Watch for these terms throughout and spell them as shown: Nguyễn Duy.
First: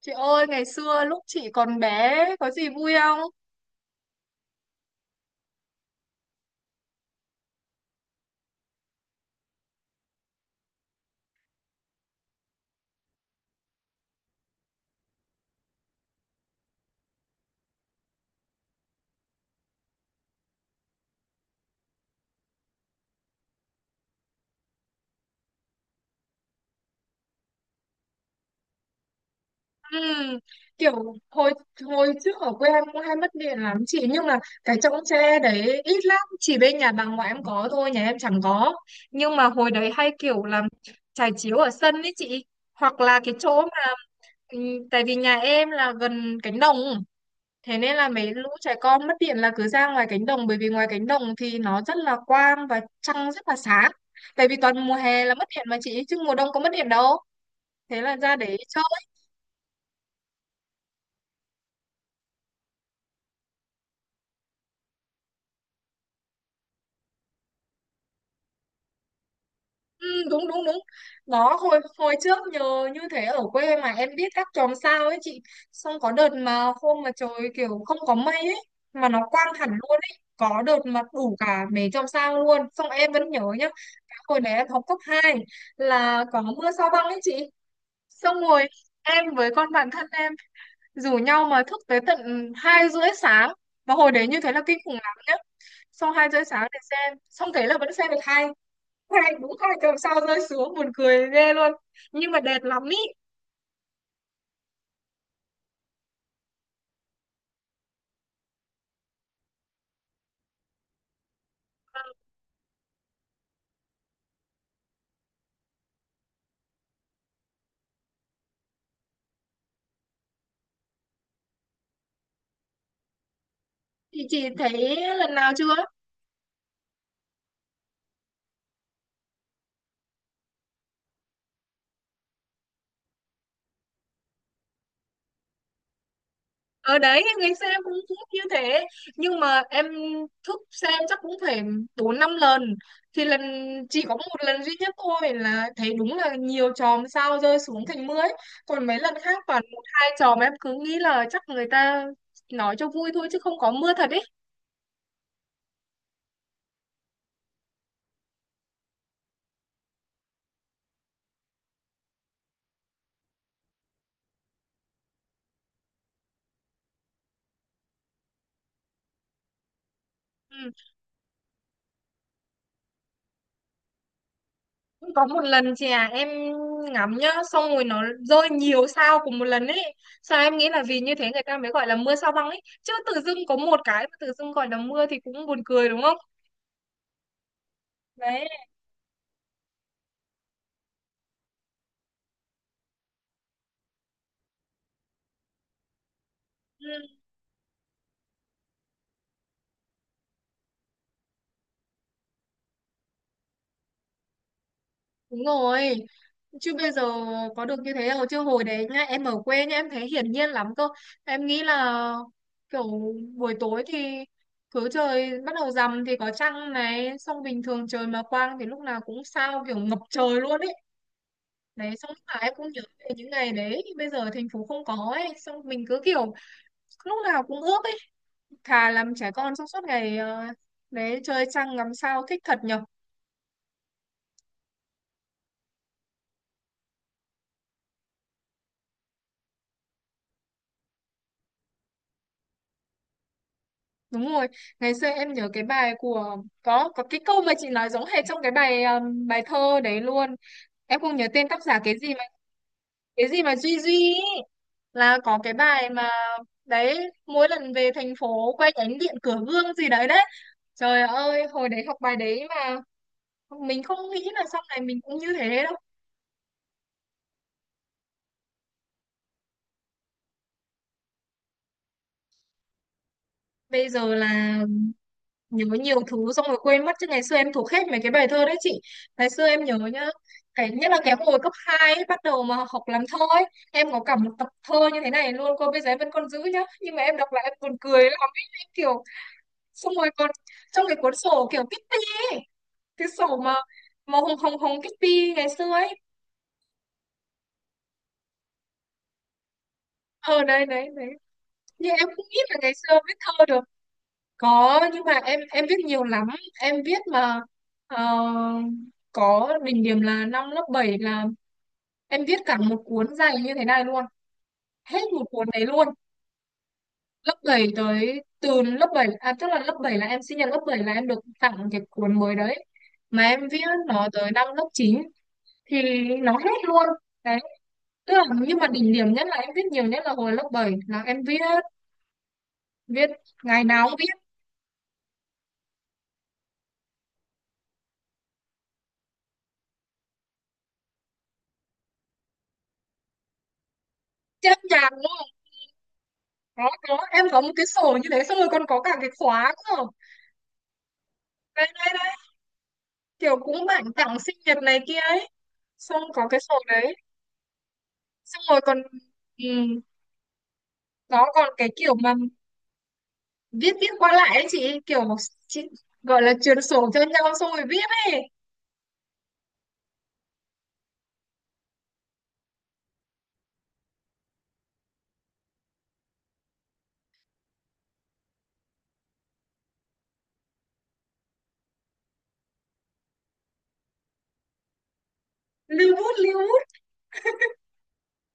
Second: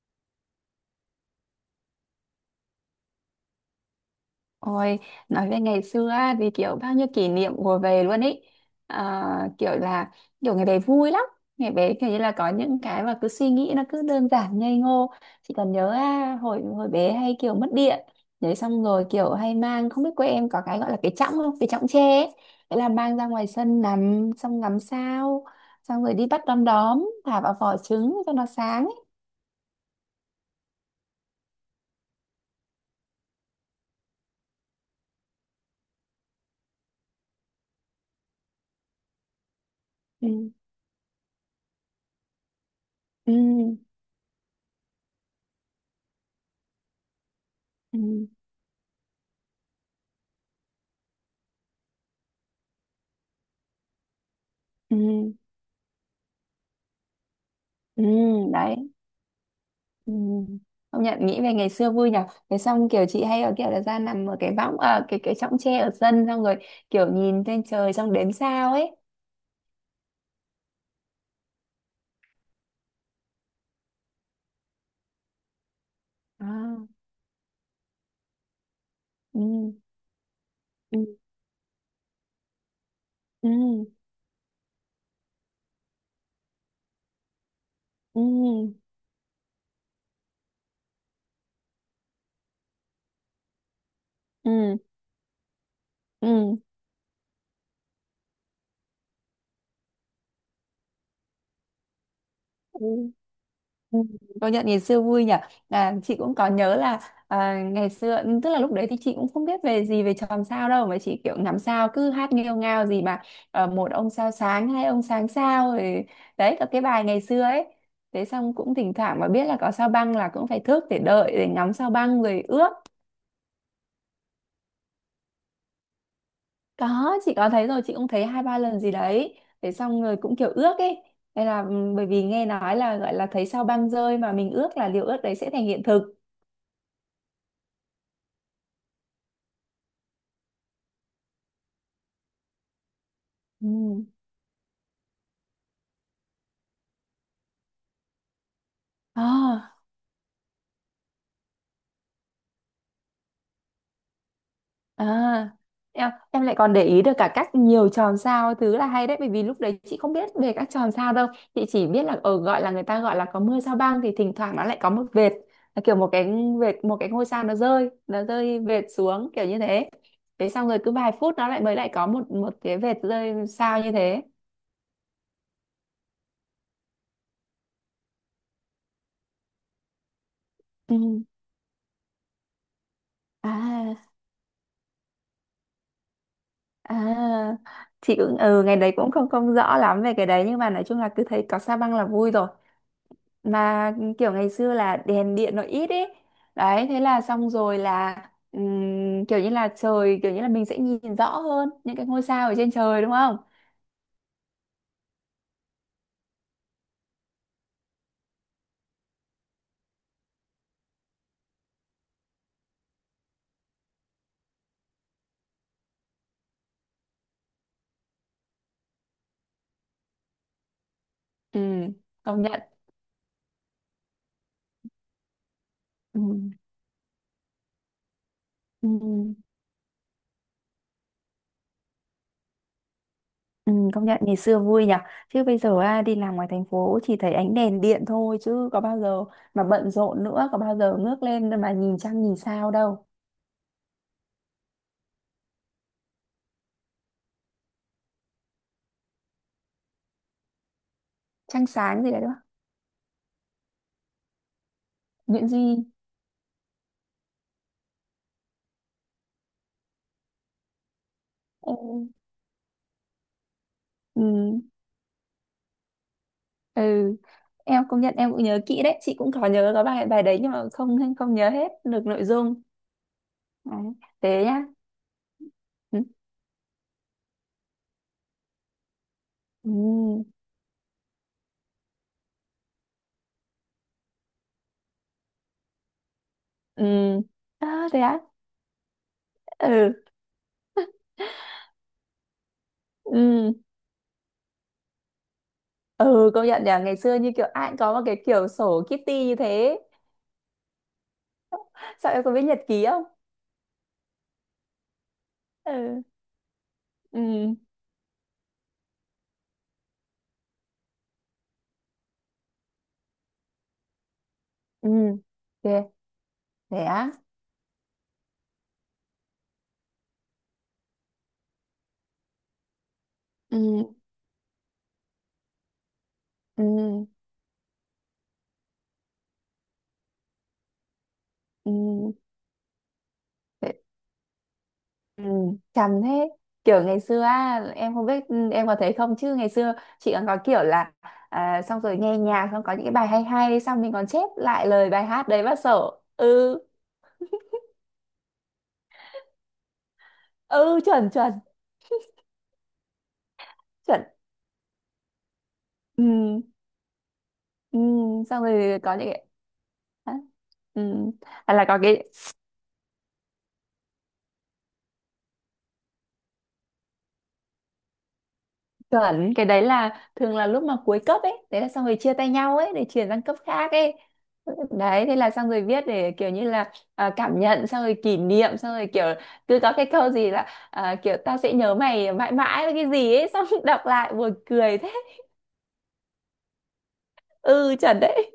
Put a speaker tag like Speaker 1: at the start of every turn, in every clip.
Speaker 1: Chị ơi, ngày xưa lúc chị còn bé có gì vui không?
Speaker 2: Ôi, nói về ngày xưa á, thì kiểu bao nhiêu kỷ niệm ùa về luôn ý. À, kiểu ngày bé vui lắm. Ngày bé kiểu như là có những cái mà cứ suy nghĩ nó cứ đơn giản ngây ngô, chỉ cần nhớ à, hồi hồi bé hay kiểu mất điện. Đấy, xong rồi kiểu hay mang, không biết quê em có cái gọi là cái chõng không, cái chõng tre ấy. Thế là mang ra ngoài sân nằm xong ngắm sao, xong rồi đi bắt đom đóm thả vào vỏ trứng cho nó sáng ấy.
Speaker 1: Ừm, kiểu hồi hồi trước ở quê em cũng hay mất điện lắm chị, nhưng mà cái chõng tre đấy ít lắm, chỉ bên nhà bà ngoại em có thôi, nhà em chẳng có. Nhưng mà hồi đấy hay kiểu
Speaker 2: Ừ.
Speaker 1: làm trải chiếu ở sân ấy chị, hoặc là
Speaker 2: Ừ.
Speaker 1: cái chỗ mà tại vì nhà em là gần cánh đồng. Thế nên là
Speaker 2: Ừ.
Speaker 1: mấy lũ trẻ con mất điện là cứ ra ngoài cánh đồng, bởi vì ngoài cánh đồng thì nó rất là quang và trăng rất là sáng. Tại vì toàn mùa hè
Speaker 2: Ừ.
Speaker 1: là mất điện mà chị, chứ mùa đông có mất điện đâu. Thế
Speaker 2: Ừ.
Speaker 1: là ra để chơi.
Speaker 2: Đấy. Ừ. Công nhận nghĩ về ngày xưa vui nhở. Thế xong kiểu chị hay ở kiểu là ra nằm ở cái võng, ở cái chõng tre ở sân, xong rồi kiểu nhìn lên trời xong đếm sao ấy.
Speaker 1: Ừ, đúng đúng đúng. Đó, hồi hồi trước nhờ như thế ở quê mà em biết các chòm sao ấy chị. Xong có đợt
Speaker 2: À.
Speaker 1: mà hôm mà trời kiểu không có mây ấy, mà nó
Speaker 2: Ừ.
Speaker 1: quang hẳn luôn ấy. Có đợt
Speaker 2: Ừ.
Speaker 1: mà đủ cả mấy chòm sao luôn. Xong em vẫn nhớ
Speaker 2: Ừ.
Speaker 1: nhá. Cái hồi đấy em học cấp 2 là có mưa sao băng ấy chị.
Speaker 2: Ừ.
Speaker 1: Xong rồi em với con bạn thân em rủ nhau mà thức tới tận 2:30 sáng, và hồi đấy như thế là kinh
Speaker 2: Ừ.
Speaker 1: khủng lắm nhá. Xong hai rưỡi
Speaker 2: Ừ.
Speaker 1: sáng để xem, xong thế là vẫn xem được hai hai đúng 2 tuần sau rơi xuống, buồn cười ghê luôn, nhưng mà đẹp
Speaker 2: Ừ.
Speaker 1: lắm ý.
Speaker 2: Ừ, công nhận ngày xưa vui nhỉ. À, chị cũng có nhớ là à, ngày xưa ừ, tức là lúc đấy thì chị cũng không biết về gì về chòm sao đâu, mà chị kiểu ngắm sao cứ hát nghêu ngao gì mà ờ, một ông sao sáng, hai ông sáng sao rồi. Đấy, có cái bài ngày xưa ấy. Thế xong cũng thỉnh thoảng mà biết là có sao băng là cũng phải thức để đợi để ngắm sao băng rồi ước.
Speaker 1: Thì chị thấy lần nào chưa?
Speaker 2: Có, chị có thấy rồi, chị cũng thấy hai ba lần gì đấy. Thế xong rồi cũng kiểu ước ấy. Đây là ừ, bởi vì nghe nói là gọi là thấy sao băng rơi mà mình ước là điều ước đấy sẽ thành hiện thực.
Speaker 1: Ở đấy ngày xưa em cũng thức như thế, nhưng mà em thức xem chắc cũng phải bốn năm lần. Thì lần chỉ
Speaker 2: Ừ.
Speaker 1: có một lần duy nhất thôi là thấy đúng là nhiều chòm sao rơi xuống thành mưa ấy. Còn mấy lần khác toàn
Speaker 2: À.
Speaker 1: một hai chòm, em cứ nghĩ là chắc người ta nói cho vui thôi chứ không có mưa thật ấy.
Speaker 2: À, em lại còn để ý được cả cách nhiều tròn sao thứ là hay đấy, bởi vì lúc đấy chị không biết về các tròn sao đâu. Chị chỉ biết là ở gọi là người ta gọi là có mưa sao băng thì thỉnh thoảng nó lại có một vệt, là kiểu một cái vệt, một cái ngôi sao nó rơi vệt xuống kiểu như thế. Thế xong
Speaker 1: Ừ.
Speaker 2: rồi cứ vài phút nó lại mới lại có một một cái vệt rơi sao như thế.
Speaker 1: Có một lần chị à, em ngắm nhá, xong rồi nó rơi nhiều sao cùng một lần ấy. Sao em nghĩ là
Speaker 2: Ừ.
Speaker 1: vì như thế người ta mới gọi là mưa sao băng ấy chứ, tự dưng có một cái
Speaker 2: À.
Speaker 1: mà tự dưng gọi là mưa thì cũng buồn cười đúng không?
Speaker 2: À, chị cũng
Speaker 1: Đấy.
Speaker 2: ừ, ngày đấy cũng không không rõ lắm về cái đấy, nhưng mà nói chung là cứ thấy có sao băng là vui rồi. Mà kiểu ngày xưa là đèn điện nó ít ấy. Đấy,
Speaker 1: Ừ,
Speaker 2: thế là xong rồi là kiểu như là trời kiểu như là mình sẽ nhìn rõ hơn những cái ngôi sao ở trên trời đúng không.
Speaker 1: đúng rồi, chứ bây giờ có được như thế đâu, chứ hồi đấy nhá, em ở quê nhá, em thấy hiển nhiên lắm cơ. Em nghĩ là kiểu buổi tối thì cứ trời bắt đầu rằm thì có trăng này, xong bình thường trời mà quang thì lúc nào cũng sao, kiểu ngập trời luôn ấy
Speaker 2: Ừ,
Speaker 1: đấy. Xong lúc nào
Speaker 2: công
Speaker 1: em
Speaker 2: nhận.
Speaker 1: cũng nhớ về những ngày đấy, bây giờ thành phố không có ấy, xong mình cứ
Speaker 2: Ừ,
Speaker 1: kiểu lúc nào cũng ước ấy,
Speaker 2: ừ,
Speaker 1: thà làm trẻ con trong suốt ngày. Ờ, Đấy chơi trăng ngắm sao thích thật nhở.
Speaker 2: ừ, công nhận ngày xưa vui nhỉ. Chứ bây giờ à, đi làm ngoài thành phố chỉ thấy ánh đèn điện thôi chứ có bao giờ, mà bận rộn nữa, có bao giờ ngước lên mà nhìn trăng nhìn sao đâu.
Speaker 1: Đúng rồi, ngày xưa em nhớ cái bài của, có cái câu mà chị nói giống hệt trong cái bài bài thơ đấy luôn. Em không nhớ tên tác
Speaker 2: Trăng
Speaker 1: giả, cái
Speaker 2: sáng
Speaker 1: gì
Speaker 2: gì đấy
Speaker 1: mà
Speaker 2: đúng không.
Speaker 1: Duy Duy ý. Là có
Speaker 2: Nguyễn
Speaker 1: cái
Speaker 2: Duy.
Speaker 1: bài mà đấy, mỗi lần về thành phố quay ánh điện cửa gương gì đấy đấy. Trời ơi, hồi
Speaker 2: Ừ.
Speaker 1: đấy học bài đấy mà mình không
Speaker 2: Ừ.
Speaker 1: nghĩ là sau này mình cũng như thế đâu.
Speaker 2: Ừ, em công nhận em cũng nhớ kỹ đấy, chị cũng có nhớ có bài bài đấy, nhưng mà không không nhớ hết được nội dung. Đấy.
Speaker 1: Bây giờ là
Speaker 2: Thế nhá.
Speaker 1: nhớ
Speaker 2: Ừ.
Speaker 1: nhiều thứ xong rồi quên mất, chứ ngày xưa em thuộc hết mấy cái bài thơ đấy chị. Ngày xưa em nhớ nhá,
Speaker 2: Ừ.
Speaker 1: cái nhất là cái hồi cấp 2 ấy, bắt đầu mà học làm thơ ấy, em có cả một tập thơ như thế này luôn cô, bây giờ em vẫn còn giữ nhá,
Speaker 2: Ừ.
Speaker 1: nhưng mà em đọc lại em buồn
Speaker 2: À, thế
Speaker 1: cười
Speaker 2: á.
Speaker 1: lắm ấy, em kiểu xong
Speaker 2: Ừ.
Speaker 1: rồi còn trong cái cuốn sổ kiểu Kitty ấy, cái sổ mà
Speaker 2: Ừ.
Speaker 1: màu hồng hồng hồng Kitty ngày xưa ấy.
Speaker 2: Ừ, công nhận nhỉ, ngày xưa như kiểu ai cũng có một cái kiểu sổ Kitty như thế.
Speaker 1: Ờ đấy đấy đấy, nhưng em
Speaker 2: Sao, em
Speaker 1: không
Speaker 2: có
Speaker 1: nghĩ
Speaker 2: biết
Speaker 1: là
Speaker 2: nhật
Speaker 1: ngày
Speaker 2: ký
Speaker 1: xưa
Speaker 2: không.
Speaker 1: viết thơ được. Có, nhưng mà em viết
Speaker 2: Ừ.
Speaker 1: nhiều lắm. Em viết mà,
Speaker 2: Ừ.
Speaker 1: ờ, có đỉnh điểm là năm lớp 7 là em viết cả một cuốn dày như thế này luôn,
Speaker 2: Ừ.
Speaker 1: hết một cuốn đấy
Speaker 2: thế
Speaker 1: luôn.
Speaker 2: thế á.
Speaker 1: Lớp 7 tới từ lớp 7 à, tức là lớp 7 là em sinh nhật lớp bảy là em được tặng cái cuốn mới đấy, mà em viết
Speaker 2: Ừ.
Speaker 1: nó tới năm lớp 9 thì nó hết luôn
Speaker 2: Ừ.
Speaker 1: đấy. Tức là, nhưng mà đỉnh điểm nhất là em viết nhiều nhất là hồi lớp 7 là em viết,
Speaker 2: Ừ.
Speaker 1: viết ngày nào cũng viết.
Speaker 2: Ừ, chằm thế. Kiểu ngày xưa á, em không biết ừ, em có thấy không, chứ ngày xưa chị còn có kiểu là à, xong rồi nghe nhạc xong có những cái bài hay hay xong mình còn chép
Speaker 1: Chết
Speaker 2: lại lời
Speaker 1: nhàn
Speaker 2: bài
Speaker 1: luôn.
Speaker 2: hát đấy vào sổ. Ừ.
Speaker 1: Có em có một cái sổ như thế, xong rồi còn có cả cái khóa cơ.
Speaker 2: Ừ, chuẩn chuẩn.
Speaker 1: Đây đây đây, kiểu cũng bạn
Speaker 2: Chuẩn.
Speaker 1: tặng sinh nhật này kia ấy, xong
Speaker 2: Ừ,
Speaker 1: có cái sổ đấy.
Speaker 2: ừ.
Speaker 1: Xong
Speaker 2: Xong
Speaker 1: rồi còn
Speaker 2: rồi có những cái.
Speaker 1: ừ,
Speaker 2: Hả? Ừ.
Speaker 1: nó còn
Speaker 2: Hay là
Speaker 1: cái
Speaker 2: có
Speaker 1: kiểu
Speaker 2: cái.
Speaker 1: mà viết viết qua lại ấy chị, kiểu chị gọi là truyền sổ cho nhau xong rồi viết ấy.
Speaker 2: Chuẩn, cái đấy là thường là lúc mà cuối cấp ấy, đấy là xong rồi chia tay nhau ấy để chuyển sang cấp khác ấy. Đấy, thế là xong rồi viết để kiểu như là à, cảm nhận, xong rồi kỷ niệm, xong rồi kiểu cứ có cái câu gì là à, kiểu tao sẽ nhớ mày mãi mãi với cái gì ấy, xong đọc lại buồn cười thế.
Speaker 1: Lưu bút lưu bút
Speaker 2: Ừ, chuẩn đấy.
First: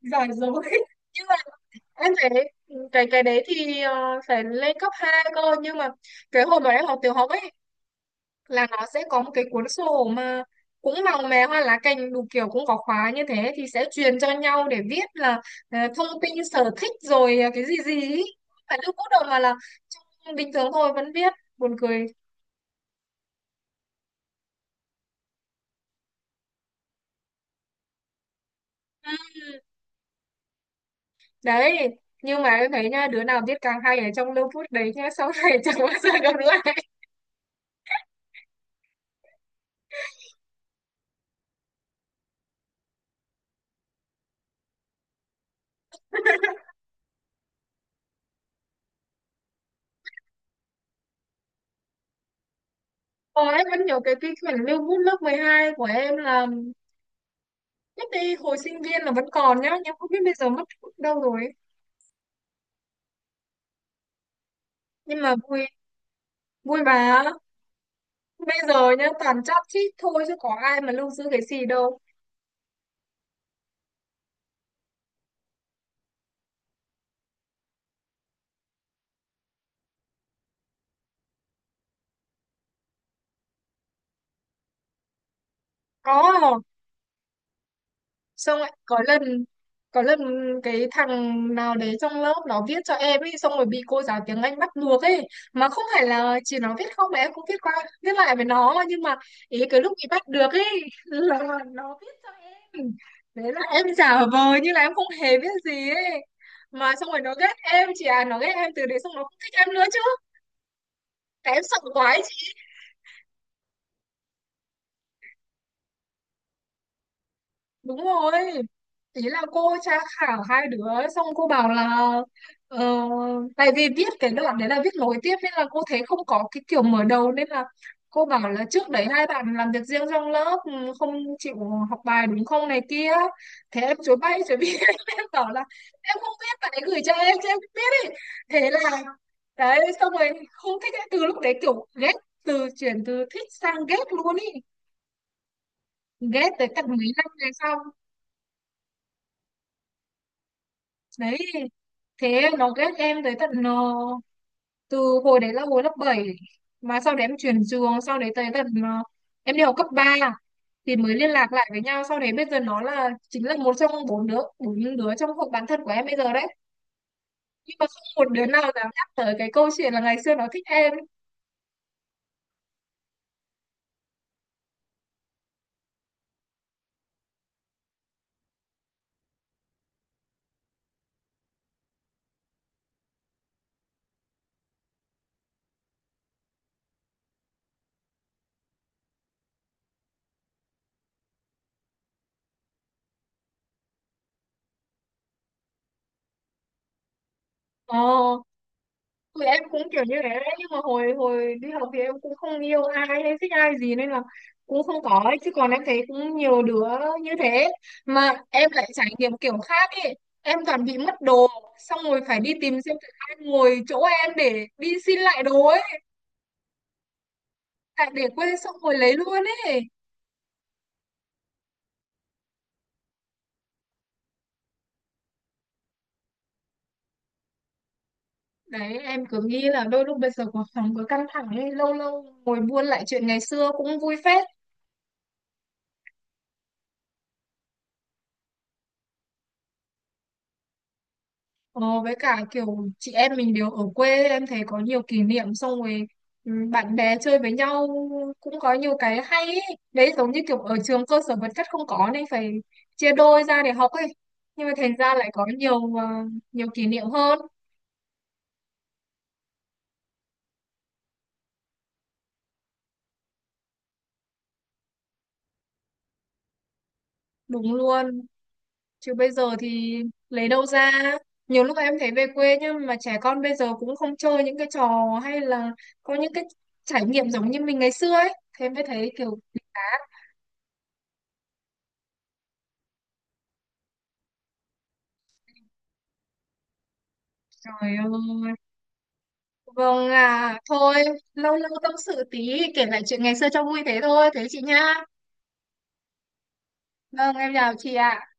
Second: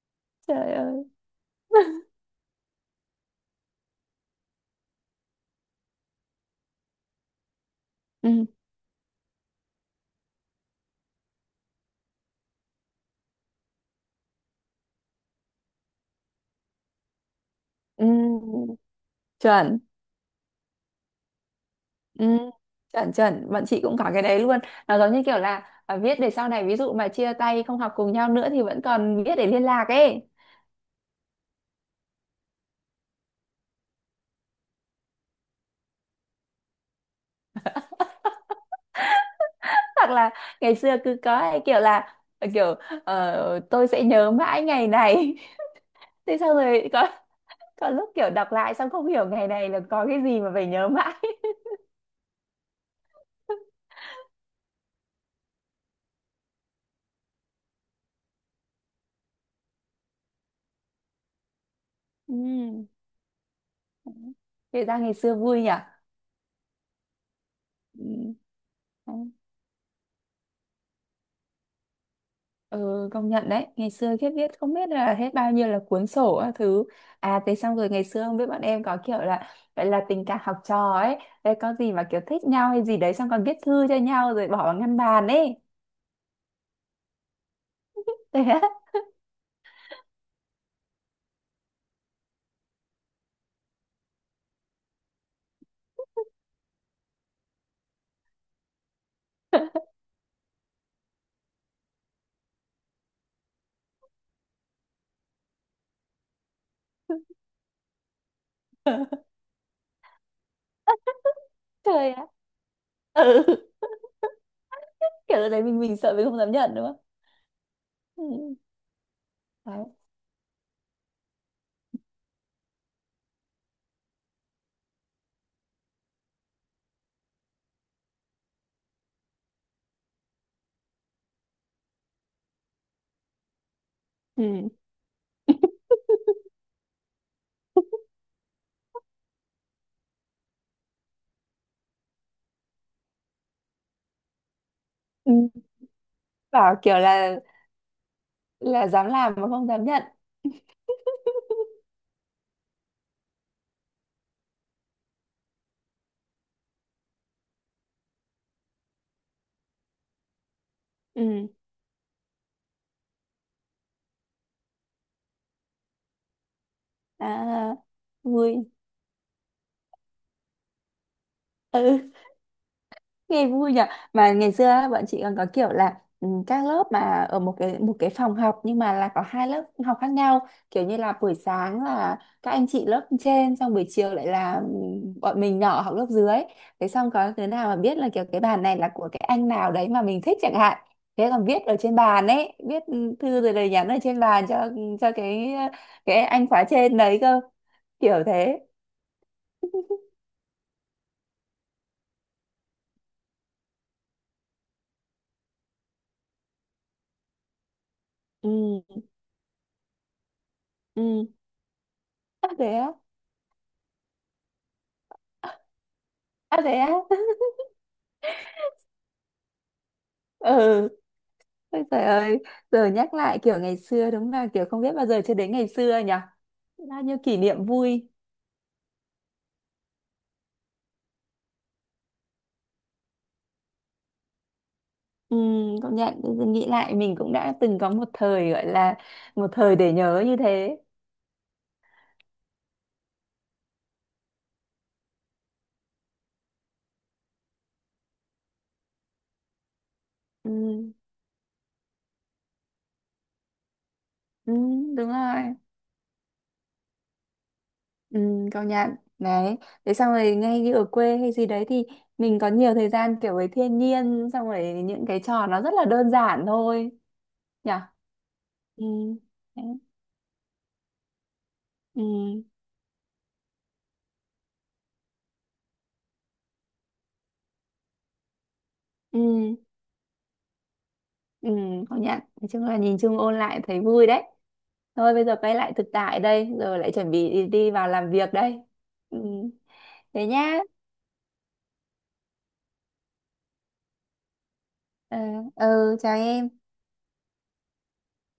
Speaker 1: giỏi rồi
Speaker 2: Trời ơi.
Speaker 1: nhưng mà em thấy cái đấy thì phải lên cấp 2 cơ, nhưng mà cái hồi mà em học tiểu học ấy
Speaker 2: Ừ,
Speaker 1: là nó sẽ có một cái cuốn sổ mà cũng màu mè hoa lá cành đủ kiểu cũng có khóa như thế, thì sẽ truyền cho nhau để viết là thông tin sở thích rồi cái gì gì ý. Không
Speaker 2: ừ,
Speaker 1: phải lưu bút đâu mà là
Speaker 2: chuẩn.
Speaker 1: bình thường thôi vẫn viết, buồn cười.
Speaker 2: Ừ, chuẩn chuẩn, bọn chị cũng có cái đấy luôn. Nó giống như kiểu là à, viết để sau này ví dụ mà chia tay không học cùng nhau nữa thì vẫn
Speaker 1: Ừm,
Speaker 2: còn viết để liên lạc ấy.
Speaker 1: đấy, nhưng mà em thấy nha, đứa nào viết càng hay ở trong lưu bút đấy nhá, sau này chẳng bao giờ gặp lại.
Speaker 2: Hoặc là ngày xưa cứ có cái kiểu là ờ, kiểu ờ, tôi sẽ nhớ mãi ngày này. Thế xong rồi có lúc kiểu đọc lại xong không hiểu ngày này là có cái gì mà phải nhớ mãi.
Speaker 1: Còn em vẫn nhớ cái quyển lưu bút lớp 12 của em là lúc đi hồi sinh viên là vẫn còn nhá, nhưng không biết bây giờ mất đâu rồi ấy.
Speaker 2: Ừ. Kể ra ngày
Speaker 1: Nhưng mà
Speaker 2: xưa vui
Speaker 1: vui,
Speaker 2: nhỉ.
Speaker 1: vui mà,
Speaker 2: Ừ.
Speaker 1: bây giờ nhá
Speaker 2: Đấy.
Speaker 1: toàn chát chít thôi chứ có ai mà lưu giữ cái gì đâu.
Speaker 2: Ừ, công nhận đấy, ngày xưa khiếp viết không biết là hết bao nhiêu là cuốn sổ các thứ. À, thế xong rồi ngày xưa không biết bọn em có kiểu là vậy là tình cảm học trò ấy. Đấy, có gì mà kiểu thích nhau hay gì đấy xong còn viết thư cho nhau rồi bỏ vào ngăn bàn ấy.
Speaker 1: Có.
Speaker 2: Thế
Speaker 1: Xong
Speaker 2: á.
Speaker 1: lại có lần, có lần cái thằng nào đấy trong lớp nó viết cho em ấy, xong rồi bị cô giáo tiếng Anh bắt ngược ấy, mà không phải là chỉ nó viết không mà em cũng viết qua viết lại với nó, nhưng mà ý cái lúc bị bắt được ấy là nó viết cho em đấy, là em giả vờ như là em không hề biết gì ấy, mà xong rồi nó ghét em chị à, nó ghét em từ đấy, xong nó không thích em nữa chứ, tại em sợ
Speaker 2: Trời
Speaker 1: quá ấy
Speaker 2: ạ.
Speaker 1: chị.
Speaker 2: Ừ, kiểu lúc đấy mình sợ mình không dám nhận nữa.
Speaker 1: Đúng rồi,
Speaker 2: Ừ.
Speaker 1: ý là cô
Speaker 2: Đấy.
Speaker 1: tra khảo hai đứa, xong cô bảo là ờ, tại vì viết cái đoạn đấy là viết nối tiếp nên là cô thấy không có cái kiểu mở đầu, nên là cô bảo là trước đấy hai bạn làm việc riêng trong lớp, không chịu học bài đúng không này kia. Thế em chối bay chối
Speaker 2: Ừ.
Speaker 1: bị em bảo là em không biết, bạn ấy gửi cho em chứ em không biết ấy. Thế là đấy xong rồi không thích ấy. Từ lúc đấy kiểu ghét, từ chuyển từ thích sang ghét luôn ý,
Speaker 2: Ừ.
Speaker 1: ghét tới
Speaker 2: Bảo
Speaker 1: tận
Speaker 2: kiểu
Speaker 1: mấy năm
Speaker 2: là
Speaker 1: về sau
Speaker 2: là dám làm mà không dám nhận.
Speaker 1: đấy. Thế nó ghét em tới tận, từ hồi đấy là hồi lớp bảy, mà sau đấy em chuyển trường, sau đấy tới tận, em đi học cấp 3 thì mới liên
Speaker 2: Ừ.
Speaker 1: lạc lại với nhau. Sau đấy bây giờ nó là chính là một trong bốn đứa, trong hội bạn thân của em bây giờ đấy,
Speaker 2: À,
Speaker 1: nhưng mà không một đứa
Speaker 2: vui.
Speaker 1: nào dám nhắc tới cái câu chuyện là ngày xưa nó thích em.
Speaker 2: Ừ. Nghe vui nhỉ. Mà ngày xưa á, bọn chị còn có kiểu là ừ, các lớp mà ở một cái phòng học nhưng mà là có hai lớp học khác nhau, kiểu như là buổi sáng là các anh chị lớp trên, xong buổi chiều lại là ừ, bọn mình nhỏ học lớp dưới. Thế xong có đứa nào mà biết là kiểu cái bàn này là của cái anh nào đấy mà mình thích chẳng hạn, thế còn viết ở trên bàn ấy, viết ừ, thư rồi lời nhắn ở trên bàn cho cái anh khóa trên đấy cơ.
Speaker 1: Ờ
Speaker 2: Kiểu thế.
Speaker 1: thì em cũng kiểu như thế đấy, nhưng mà hồi hồi đi học thì em cũng không yêu ai hay thích ai gì nên là cũng không có ấy. Chứ còn em thấy cũng nhiều đứa như thế, mà em lại
Speaker 2: Ừ.
Speaker 1: trải nghiệm kiểu khác ấy, em toàn bị mất
Speaker 2: Ừ.
Speaker 1: đồ xong rồi phải
Speaker 2: À,
Speaker 1: đi
Speaker 2: thế
Speaker 1: tìm
Speaker 2: á.
Speaker 1: xem thử ai ngồi chỗ em để đi xin lại đồ ấy,
Speaker 2: À, thế á.
Speaker 1: tại để quên xong rồi lấy luôn ấy.
Speaker 2: Ừ. Ôi trời ơi, giờ nhắc lại kiểu ngày xưa đúng là kiểu không biết bao giờ chưa đến ngày xưa nhỉ. Bao nhiêu kỷ niệm vui.
Speaker 1: Đấy em cứ nghĩ là đôi lúc bây giờ cuộc sống cứ căng thẳng ấy, lâu lâu ngồi buôn lại chuyện ngày xưa cũng vui phết.
Speaker 2: Ừ, công nhận giờ nghĩ lại mình cũng đã từng có một thời gọi là một thời để nhớ như thế.
Speaker 1: Ờ, với cả kiểu chị em mình đều ở quê, em thấy có nhiều kỷ niệm, xong rồi bạn bè chơi với nhau cũng có nhiều cái hay ấy. Đấy giống như
Speaker 2: Ừ,
Speaker 1: kiểu ở trường cơ sở vật chất không có nên phải chia đôi ra để học ấy,
Speaker 2: ừ
Speaker 1: nhưng mà thành
Speaker 2: đúng
Speaker 1: ra lại
Speaker 2: rồi.
Speaker 1: có nhiều kỷ niệm hơn.
Speaker 2: Ừ, công nhận. Đấy, thế xong rồi ngay như ở quê hay gì đấy thì mình có nhiều thời gian kiểu với thiên nhiên xong rồi những cái trò nó rất là đơn giản thôi nhỉ.
Speaker 1: Đúng luôn,
Speaker 2: Ừ.
Speaker 1: chứ bây giờ
Speaker 2: Đấy.
Speaker 1: thì lấy đâu ra. Nhiều lúc em
Speaker 2: Ừ.
Speaker 1: thấy về quê nhưng mà trẻ con bây giờ cũng không chơi những cái trò, hay là có những cái trải nghiệm giống như mình ngày xưa ấy, thế mới thấy kiểu.
Speaker 2: Ừ. Ừ, công nhận. Nói chung là nhìn chung ôn lại thấy vui đấy. Thôi bây giờ quay lại thực tại đây, rồi lại chuẩn bị đi, đi vào
Speaker 1: Trời ơi.
Speaker 2: làm việc đây. Ừ,
Speaker 1: Vâng,
Speaker 2: thế
Speaker 1: à,
Speaker 2: nhá.
Speaker 1: thôi, lâu lâu tâm sự tí, kể lại chuyện ngày xưa cho vui thế thôi, thế chị nhá.
Speaker 2: Ờ, ừ, chào em.
Speaker 1: Vâng, em chào chị ạ.